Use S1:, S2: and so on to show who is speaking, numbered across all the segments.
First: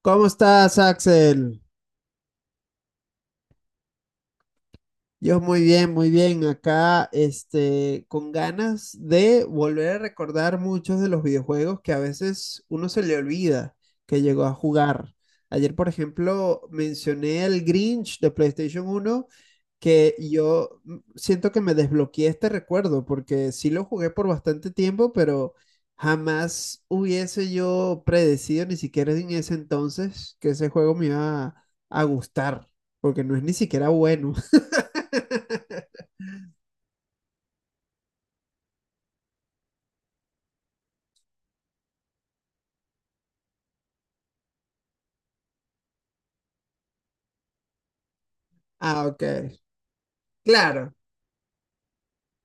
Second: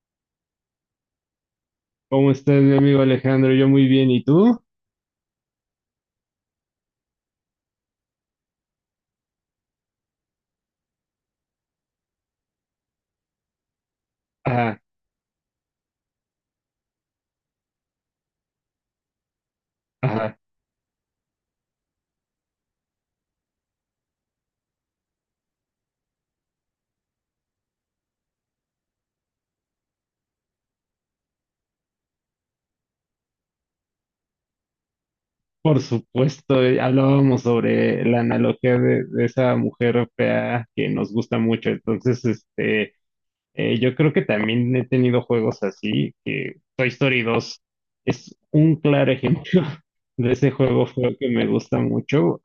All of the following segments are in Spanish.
S1: ¿Cómo estás, Axel?
S2: ¿Cómo estás, mi amigo Alejandro? Yo muy bien, ¿y tú?
S1: Yo muy bien, muy bien. Acá, con ganas de volver a recordar muchos de los videojuegos que a veces uno se le olvida que llegó a
S2: Ajá,
S1: jugar. Ayer, por ejemplo, mencioné el Grinch de PlayStation uno que
S2: ajá,
S1: yo siento que me desbloqueé este recuerdo, porque sí lo jugué por bastante tiempo, pero jamás hubiese yo predecido, ni siquiera en ese entonces, que ese juego me iba a gustar, porque no es ni siquiera bueno.
S2: por supuesto, hablábamos sobre la analogía de esa mujer fea que nos gusta mucho, entonces, yo creo que también he tenido juegos así, que Toy Story 2 es un
S1: Ah,
S2: claro
S1: ok.
S2: ejemplo de ese juego
S1: Claro.
S2: feo que me gusta mucho.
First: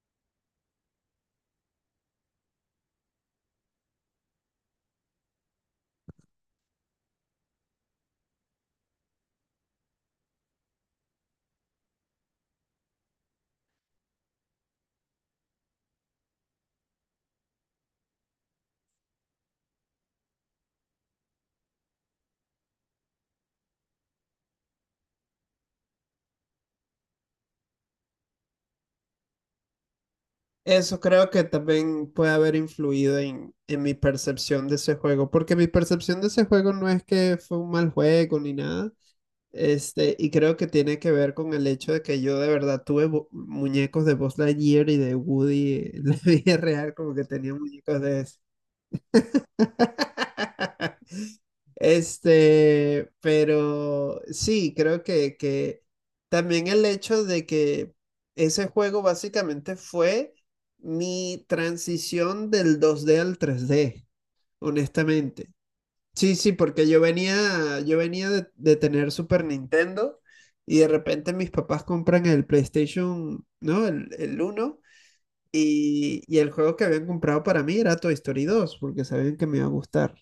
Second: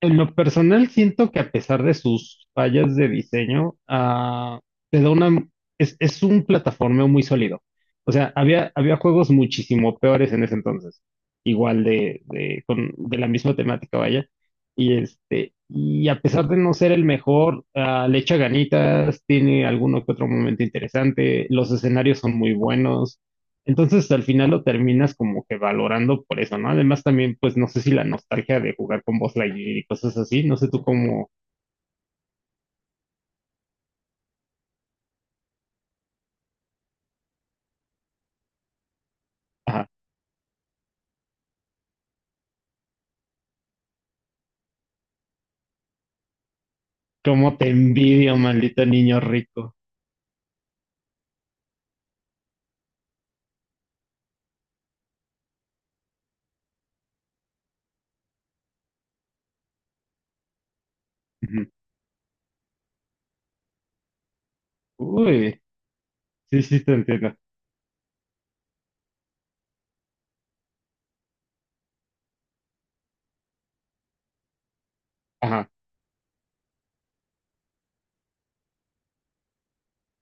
S2: En lo personal, siento que a pesar de sus fallas de diseño, te da una, es un plataformeo muy sólido. O sea, había juegos muchísimo peores en ese entonces, igual de, con, de la misma temática, vaya. Y y a pesar de no ser el mejor, le echa ganitas, tiene alguno que otro momento interesante, los escenarios son muy buenos, entonces al final lo terminas como que valorando por eso, ¿no? Además también, pues no sé si la nostalgia de jugar con Buzz Lightyear y cosas así, no sé tú
S1: Eso creo
S2: cómo.
S1: que también puede haber influido en mi percepción de ese juego, porque mi percepción de ese juego no es que fue un mal juego ni nada,
S2: Ajá,
S1: y creo que tiene que ver con el hecho de que yo de verdad tuve muñecos de Buzz Lightyear y de Woody en la vida real, como que tenía
S2: cómo te
S1: muñecos de
S2: envidio,
S1: eso.
S2: maldito niño rico.
S1: Pero sí, creo que también el hecho de que ese juego básicamente fue mi
S2: Ujú.
S1: transición del 2D al 3D, honestamente.
S2: Uy,
S1: Sí, sí,
S2: sí, sí
S1: porque
S2: te
S1: yo
S2: entiendo.
S1: venía, yo venía de tener Super Nintendo y de repente mis papás compran el PlayStation, ¿no? El uno
S2: Ajá,
S1: y el juego que habían comprado para mí era Toy Story 2 porque sabían que me iba a gustar.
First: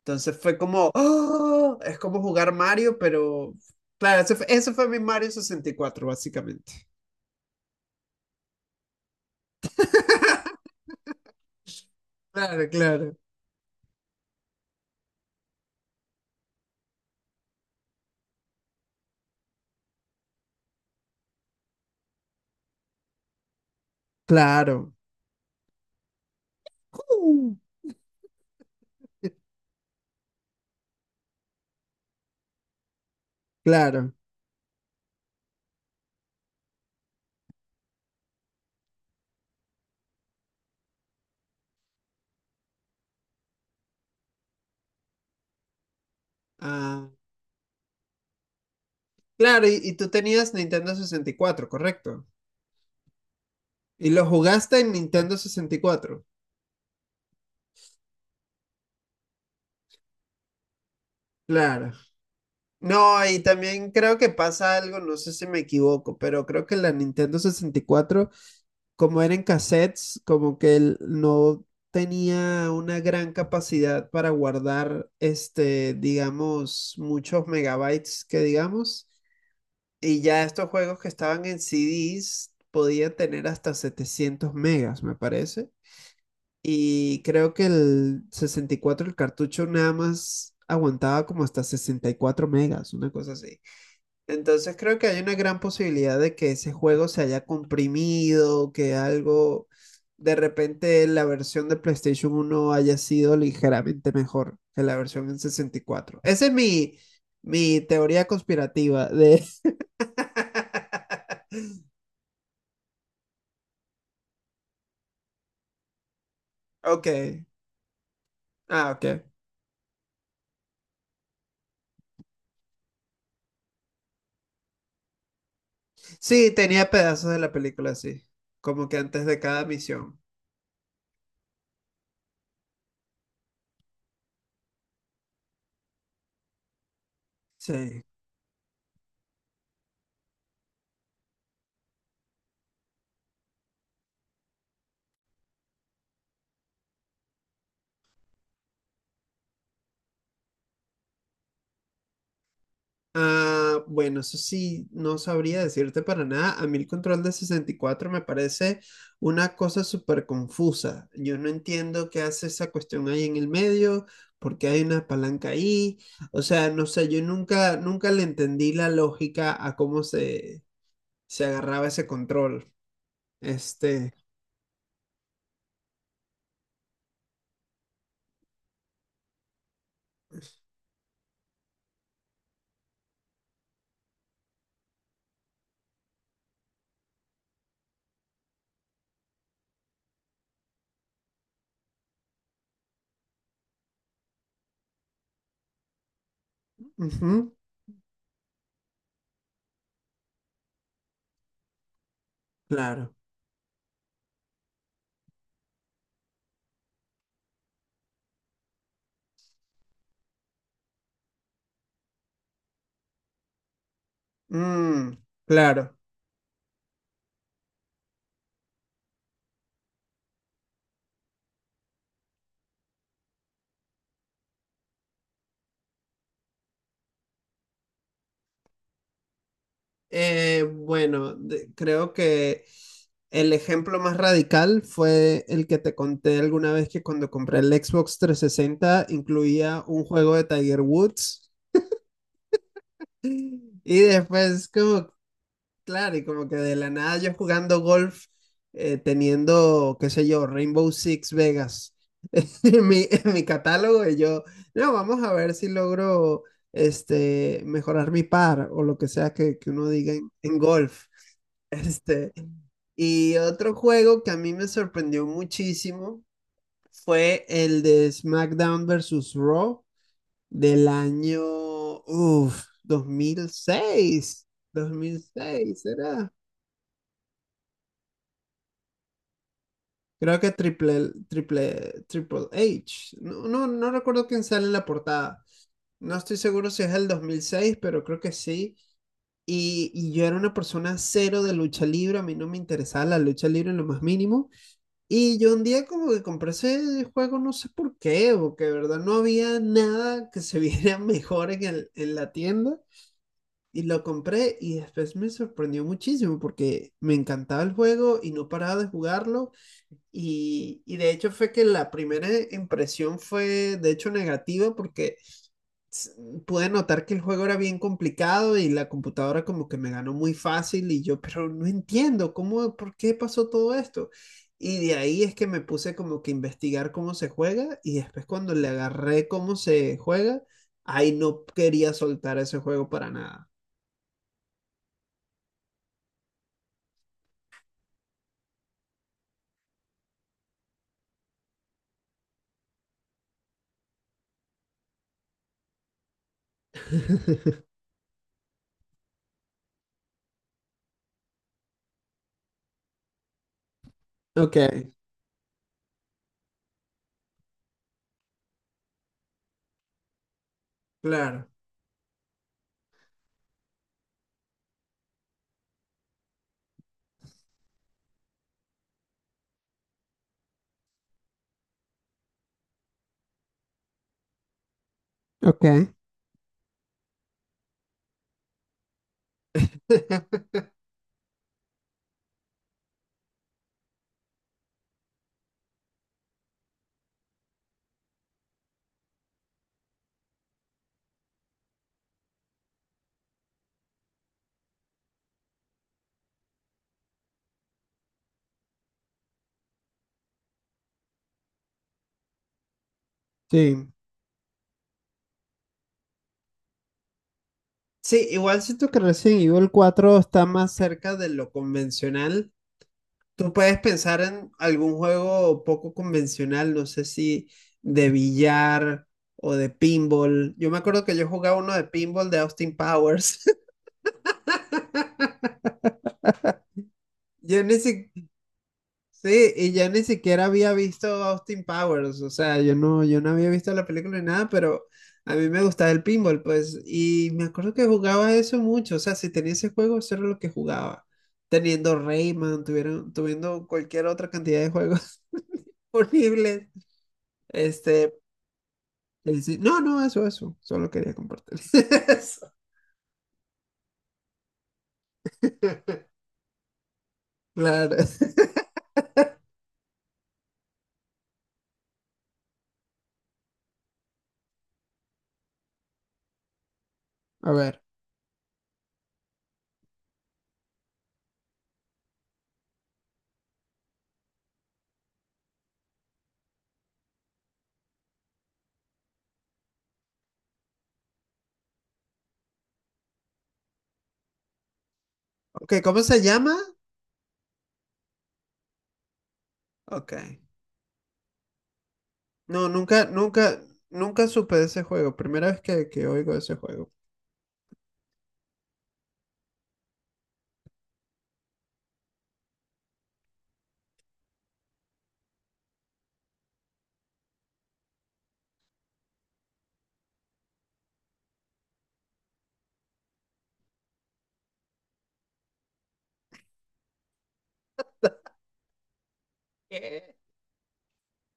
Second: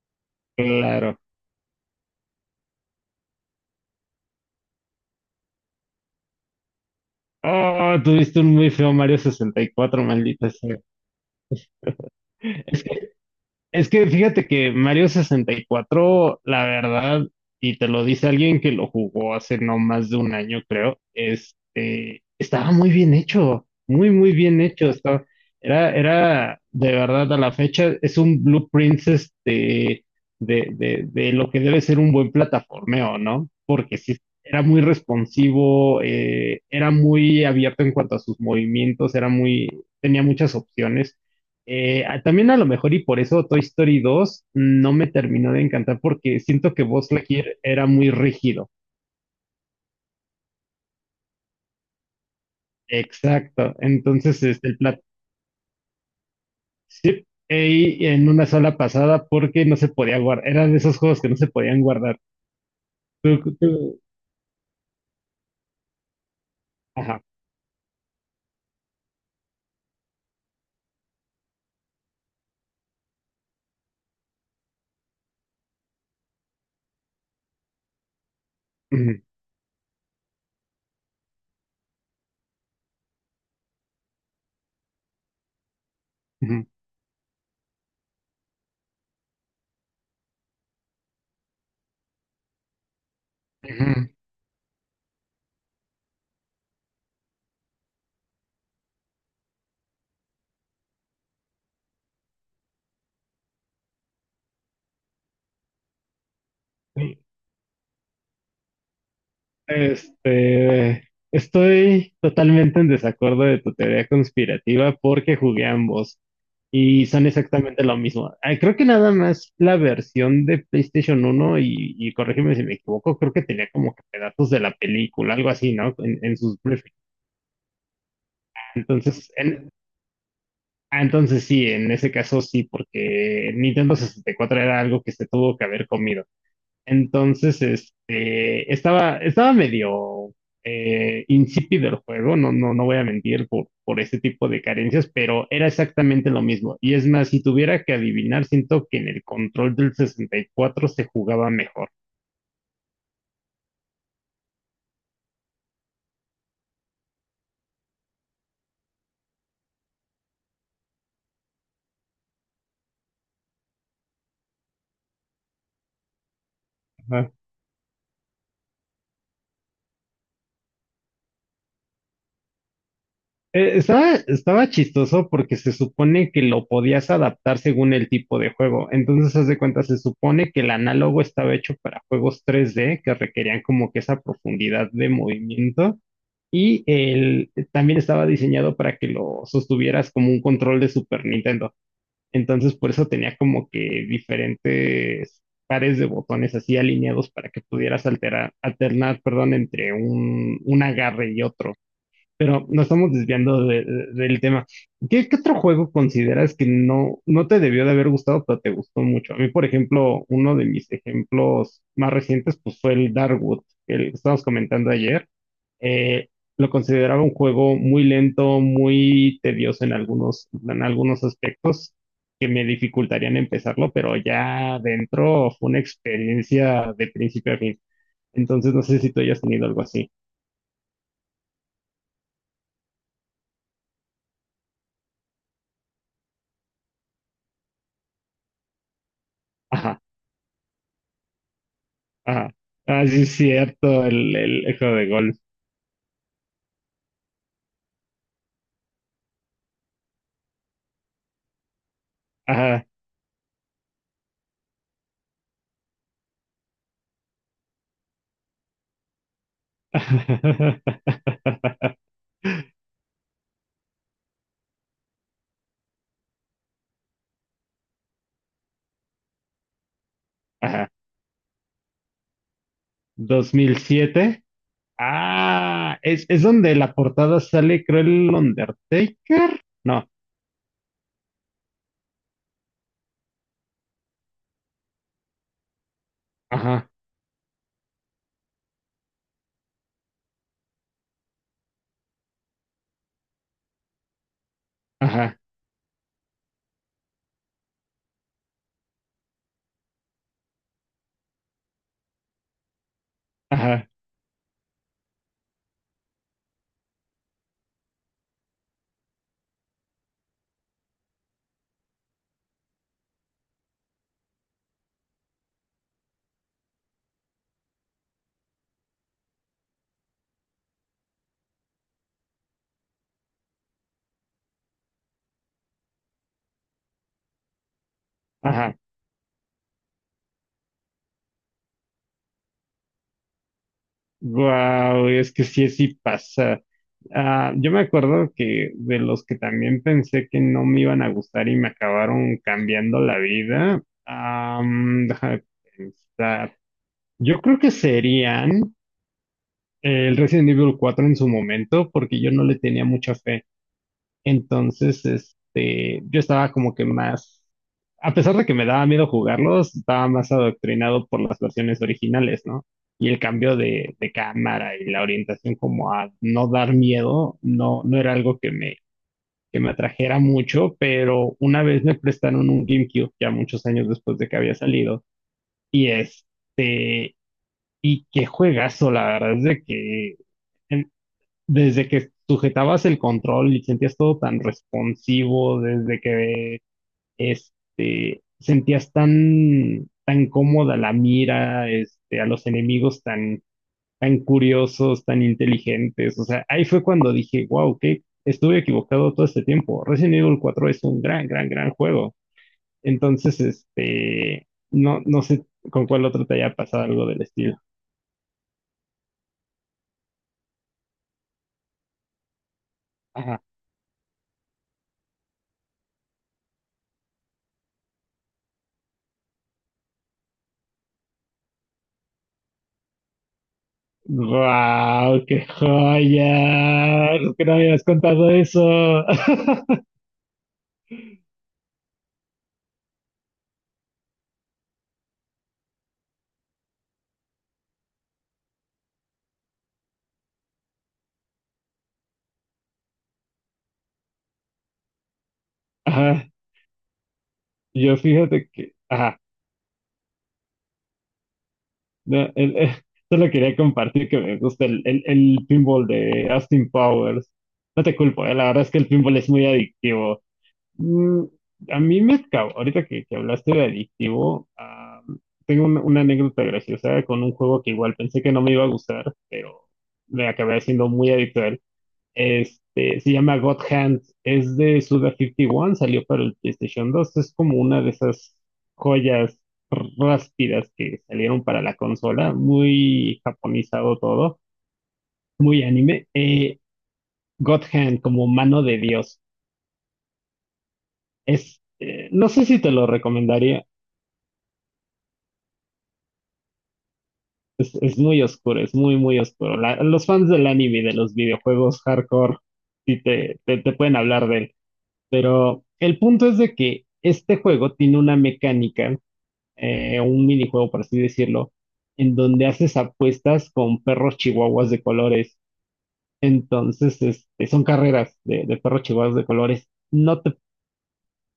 S1: Entonces fue como,
S2: claro.
S1: ¡ah!, es como jugar Mario, pero claro, ese fue mi Mario 64 básicamente.
S2: Oh, tuviste un muy feo Mario 64, maldita sea.
S1: Claro, claro.
S2: Es que fíjate que Mario sesenta y cuatro, la verdad, y te lo dice alguien que lo jugó hace no más de un año, creo, estaba muy bien hecho, muy bien hecho.
S1: Claro.
S2: Estaba, era, de verdad, a
S1: Uh,
S2: la fecha, es un blueprint este, de, de lo que debe ser un buen plataformeo, ¿no? Porque
S1: claro.
S2: sí, era muy responsivo, era muy abierto en cuanto a sus movimientos, era muy, tenía muchas opciones. También a lo mejor y por eso Toy Story dos no me terminó de encantar porque siento que
S1: Ah,
S2: Buzz Lightyear era muy rígido.
S1: claro, y tú tenías Nintendo sesenta y cuatro, correcto.
S2: Exacto.
S1: Y lo
S2: Entonces, el
S1: jugaste en
S2: plato,
S1: Nintendo sesenta y cuatro.
S2: sí, y en una sola pasada porque no se podía guardar. Era de esos juegos que no se podían
S1: Claro.
S2: guardar.
S1: No, y
S2: Tú-
S1: también
S2: tú-
S1: creo que pasa algo, no sé si me equivoco, pero creo que la
S2: ajá.
S1: Nintendo sesenta y cuatro, como eran en cassettes, como que él no tenía una gran capacidad para guardar, digamos, muchos megabytes que digamos,
S2: Ujú,
S1: y ya estos juegos que estaban en CDs podían tener hasta 700 megas, me parece,
S2: ujú,
S1: y creo que el 64 el cartucho nada más aguantaba como hasta 64 megas, una cosa así.
S2: ujú.
S1: Entonces creo que hay una gran posibilidad de que ese juego se haya comprimido, que algo, de repente la versión de PlayStation uno haya sido ligeramente mejor que la versión en 64. Esa es mi,
S2: Sí.
S1: mi teoría conspirativa de.
S2: Estoy totalmente en desacuerdo de tu teoría conspirativa porque jugué ambos. Y
S1: Ok,
S2: son exactamente lo mismo. Ah, creo que
S1: ah,
S2: nada
S1: ok.
S2: más la versión de PlayStation uno y corrígeme si me equivoco, creo que tenía como que pedazos de la película, algo así, ¿no? En
S1: Sí,
S2: sus
S1: tenía
S2: briefings.
S1: pedazos de la película, sí, como que antes
S2: Entonces,
S1: de cada
S2: en,
S1: misión.
S2: ah, entonces sí, en ese caso sí, porque Nintendo 64 era algo que se tuvo que haber comido. Entonces,
S1: Sí.
S2: estaba medio insípido el juego, no, no voy a mentir por ese tipo de carencias, pero era exactamente lo mismo. Y es más, si tuviera que adivinar, siento que en el control del 64 se jugaba mejor.
S1: Ah, bueno, eso sí, no sabría decirte para nada. A mí el control de 64 me parece una cosa súper confusa. Yo no entiendo qué hace esa cuestión ahí en el medio, por qué hay una palanca ahí. O sea, no sé, yo
S2: Ajá.
S1: nunca, nunca le entendí la lógica a cómo se, se agarraba ese control. Este,
S2: Estaba chistoso porque se supone que lo podías adaptar según el tipo de juego. Entonces, haz de cuenta, se supone que el análogo estaba hecho para juegos 3D que requerían como que esa profundidad de movimiento. También estaba diseñado para que lo sostuvieras como un control de Super Nintendo. Entonces, por eso tenía como que diferentes pares de botones así alineados para
S1: ujú,
S2: que pudieras alternar, perdón, entre un agarre y otro. Pero nos estamos
S1: claro.
S2: desviando del tema. ¿Qué, qué otro juego consideras que no, no te debió de haber gustado, pero te gustó mucho? A mí, por ejemplo, uno de mis ejemplos más recientes pues, fue el Darkwood, el que estábamos comentando
S1: Mm,
S2: ayer.
S1: claro.
S2: Eh, lo consideraba un juego muy lento, muy tedioso en algunos aspectos que me dificultarían empezarlo, pero ya dentro fue una experiencia de principio a fin. Entonces, no sé si tú hayas tenido algo así.
S1: Bueno, creo que el ejemplo más radical fue el que te conté alguna vez que cuando compré el Xbox 360 incluía
S2: Ajá.
S1: un juego de Tiger Woods
S2: Ajá. Ah, sí, es
S1: y
S2: cierto,
S1: después
S2: el juego de
S1: como,
S2: golf.
S1: claro, y como que de la nada yo jugando golf, teniendo, qué sé yo, Rainbow Six Vegas
S2: Ajá.
S1: en mi catálogo y yo, no, vamos a ver si logro mejorar mi par o lo que sea que uno diga en golf. Este, y otro juego que a mí me sorprendió muchísimo fue el de SmackDown versus Raw del
S2: Ajá.
S1: año,
S2: ¿Dos mil siete?
S1: 2006, 2006,
S2: Ah,
S1: ¿será?
S2: es donde la portada sale, creo, el Undertaker. No.
S1: Creo que Triple H. No, no, no recuerdo quién sale en la portada. No estoy seguro si
S2: Ajá,
S1: es el 2006, pero creo que sí. Y yo era una persona cero de lucha libre, a mí no me interesaba la lucha libre en lo más mínimo. Y
S2: ajá,
S1: yo un día como que compré ese juego, no sé por qué, porque de verdad no había nada que se viera mejor en la tienda. Y
S2: ajá,
S1: lo compré y después me sorprendió muchísimo porque me encantaba el juego y no paraba de jugarlo. Y de hecho fue que la primera impresión fue de hecho negativa porque pude notar que el juego era bien complicado y la computadora como que me ganó muy fácil y yo, pero no entiendo cómo, por qué pasó todo esto. Y de ahí es que me puse como que a investigar cómo se juega y después cuando le
S2: ajá.
S1: agarré cómo se juega, ahí no quería soltar ese juego para nada.
S2: Wow, es que sí, sí pasa. Ah, yo me acuerdo que de los que también pensé que no me iban a gustar y me acabaron cambiando la vida. Ah, déjame pensar. Yo creo que serían el Resident Evil 4 en su momento, porque yo no le tenía mucha fe.
S1: Ok.
S2: Entonces, yo estaba como que más, a pesar de que me daba miedo jugarlos, estaba más adoctrinado por las
S1: Claro.
S2: versiones originales, ¿no? Y el cambio de cámara y la orientación como a no dar miedo, no, no era algo que me atrajera mucho, pero una vez me prestaron un GameCube, ya muchos años después de que había salido,
S1: Ok.
S2: y es y qué juegazo, la verdad es de que en- desde que sujetabas el control y sentías todo tan responsivo, desde que sentías tan, tan cómoda la mira, a los enemigos tan, tan curiosos, tan inteligentes, o sea, ahí fue cuando dije, wow, que estuve equivocado todo este tiempo. Resident Evil cuatro es un gran, gran, gran juego. Entonces,
S1: Sí.
S2: no, no sé con cuál otro te haya pasado algo del estilo.
S1: Sí, igual siento que Resident Evil 4 está más cerca de lo convencional. Tú puedes pensar en algún juego poco convencional, no sé si de billar o de pinball. Yo me acuerdo que yo jugaba uno de pinball de Austin Powers.
S2: ¡Wow! ¡Qué joya! Es que no
S1: Yo
S2: me
S1: ni
S2: habías
S1: si-
S2: contado eso.
S1: sí, y yo ni siquiera había visto Austin Powers, o sea, yo no había visto la película ni nada, pero a mí me gustaba el pinball, pues, y me acuerdo que jugaba eso mucho, o sea, si tenía ese juego, eso era lo que jugaba. Teniendo Rayman, tuviendo cualquier otra cantidad de juegos
S2: Ajá,
S1: disponibles.
S2: yo
S1: Este,
S2: fíjate que. Ajá,
S1: Sí, sí. No, no, eso, eso. Solo quería compartir
S2: no,
S1: eso.
S2: solo quería compartir que me gusta el pinball de Austin Powers. No
S1: Claro.
S2: te culpo, la verdad es que el pinball es muy adictivo. Mm, a mí me acabó. Ahorita que hablaste de adictivo, ah, tengo una anécdota graciosa con un
S1: A
S2: juego que
S1: ver.
S2: igual pensé que no me iba a gustar, pero me acabé haciendo muy adicto a él. Se llama God Hand, es de Suda 51, salió para el PlayStation dos, es como una de esas joyas ráspidas que salieron para la consola, muy japonizado todo, muy
S1: Ok, ¿cómo
S2: anime.
S1: se llama?
S2: God Hand, como mano de Dios,
S1: Ok.
S2: no sé si
S1: No,
S2: te lo
S1: nunca, nunca,
S2: recomendaría,
S1: nunca supe de ese juego. Primera vez que oigo de ese juego.
S2: es muy oscuro, es muy, muy oscuro. Los fans del anime y de los videojuegos hardcore, sí te, te pueden hablar de él, pero el punto es de que este juego tiene una mecánica un minijuego, por así decirlo, en donde haces apuestas con perros chihuahuas de colores. Entonces, son carreras de perros chihuahuas de colores.
S1: ¿Qué?
S2: No te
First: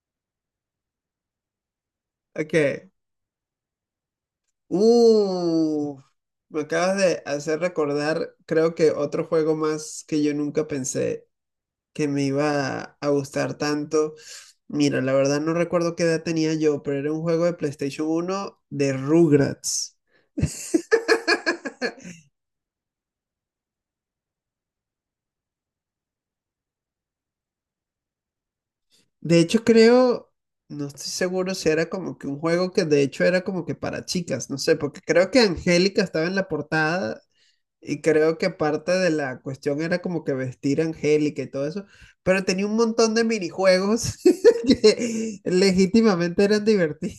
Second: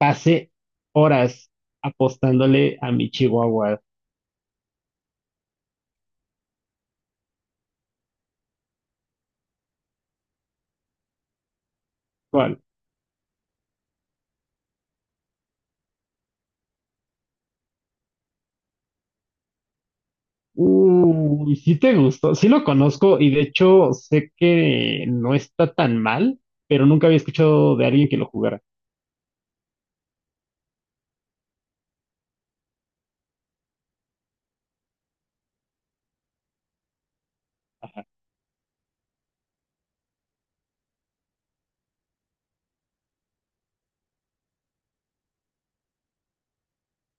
S2: pasé horas apostándole
S1: Ok.
S2: a mi chihuahua
S1: Uh, me acabas de hacer recordar, creo que otro juego más que yo nunca pensé que me
S2: actual.
S1: iba a gustar tanto. Mira, la verdad no recuerdo qué edad tenía yo, pero era un juego de PlayStation uno de Rugrats.
S2: Uy, sí te gustó, sí lo conozco y de hecho sé que no está tan mal, pero nunca había escuchado de alguien que lo jugara.
S1: De hecho, creo, no estoy seguro si era como que un juego que de hecho era como que para chicas, no sé, porque creo que Angélica estaba en la portada y creo que parte de la cuestión era como que vestir a Angélica y todo eso, pero tenía un montón de minijuegos que legítimamente eran divertidos.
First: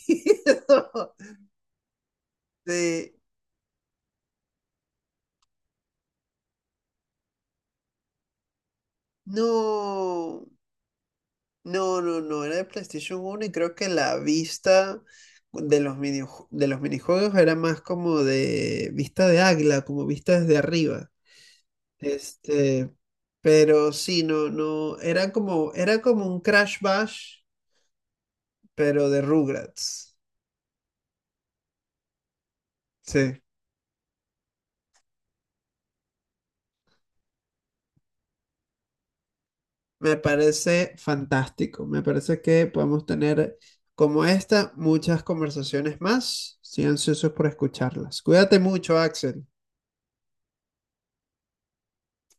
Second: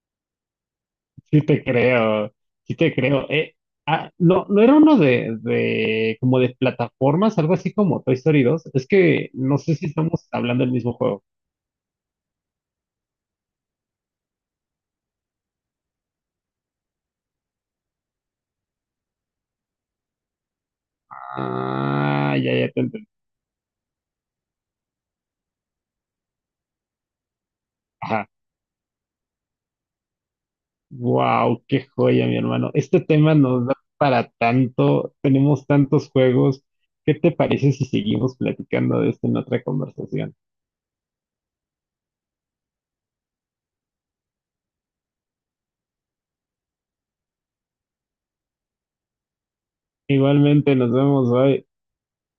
S2: Sí te creo, sí te
S1: Sí.
S2: creo. Ah, no, no era uno de, como de plataformas, algo así como Toy Story dos. Es que no sé si estamos
S1: No.
S2: hablando del mismo juego.
S1: No, no, no, era de PlayStation uno y creo que la vista de los minijuegos era más como de vista de águila, como vista desde arriba.
S2: Ah, ya, ya te
S1: Este,
S2: entendí.
S1: pero sí, no, no, era como un Crash Bash,
S2: Ajá.
S1: pero de Rugrats.
S2: Wow, qué joya, mi hermano. Este tema
S1: Sí,
S2: nos da para tanto, tenemos tantos juegos. ¿Qué te parece si seguimos platicando de esto en otra
S1: me
S2: conversación?
S1: parece fantástico. Me parece que podemos tener como esta muchas conversaciones más. Estoy ansioso por escucharlas. Cuídate mucho, Axel.
S2: Igualmente, nos vemos hoy.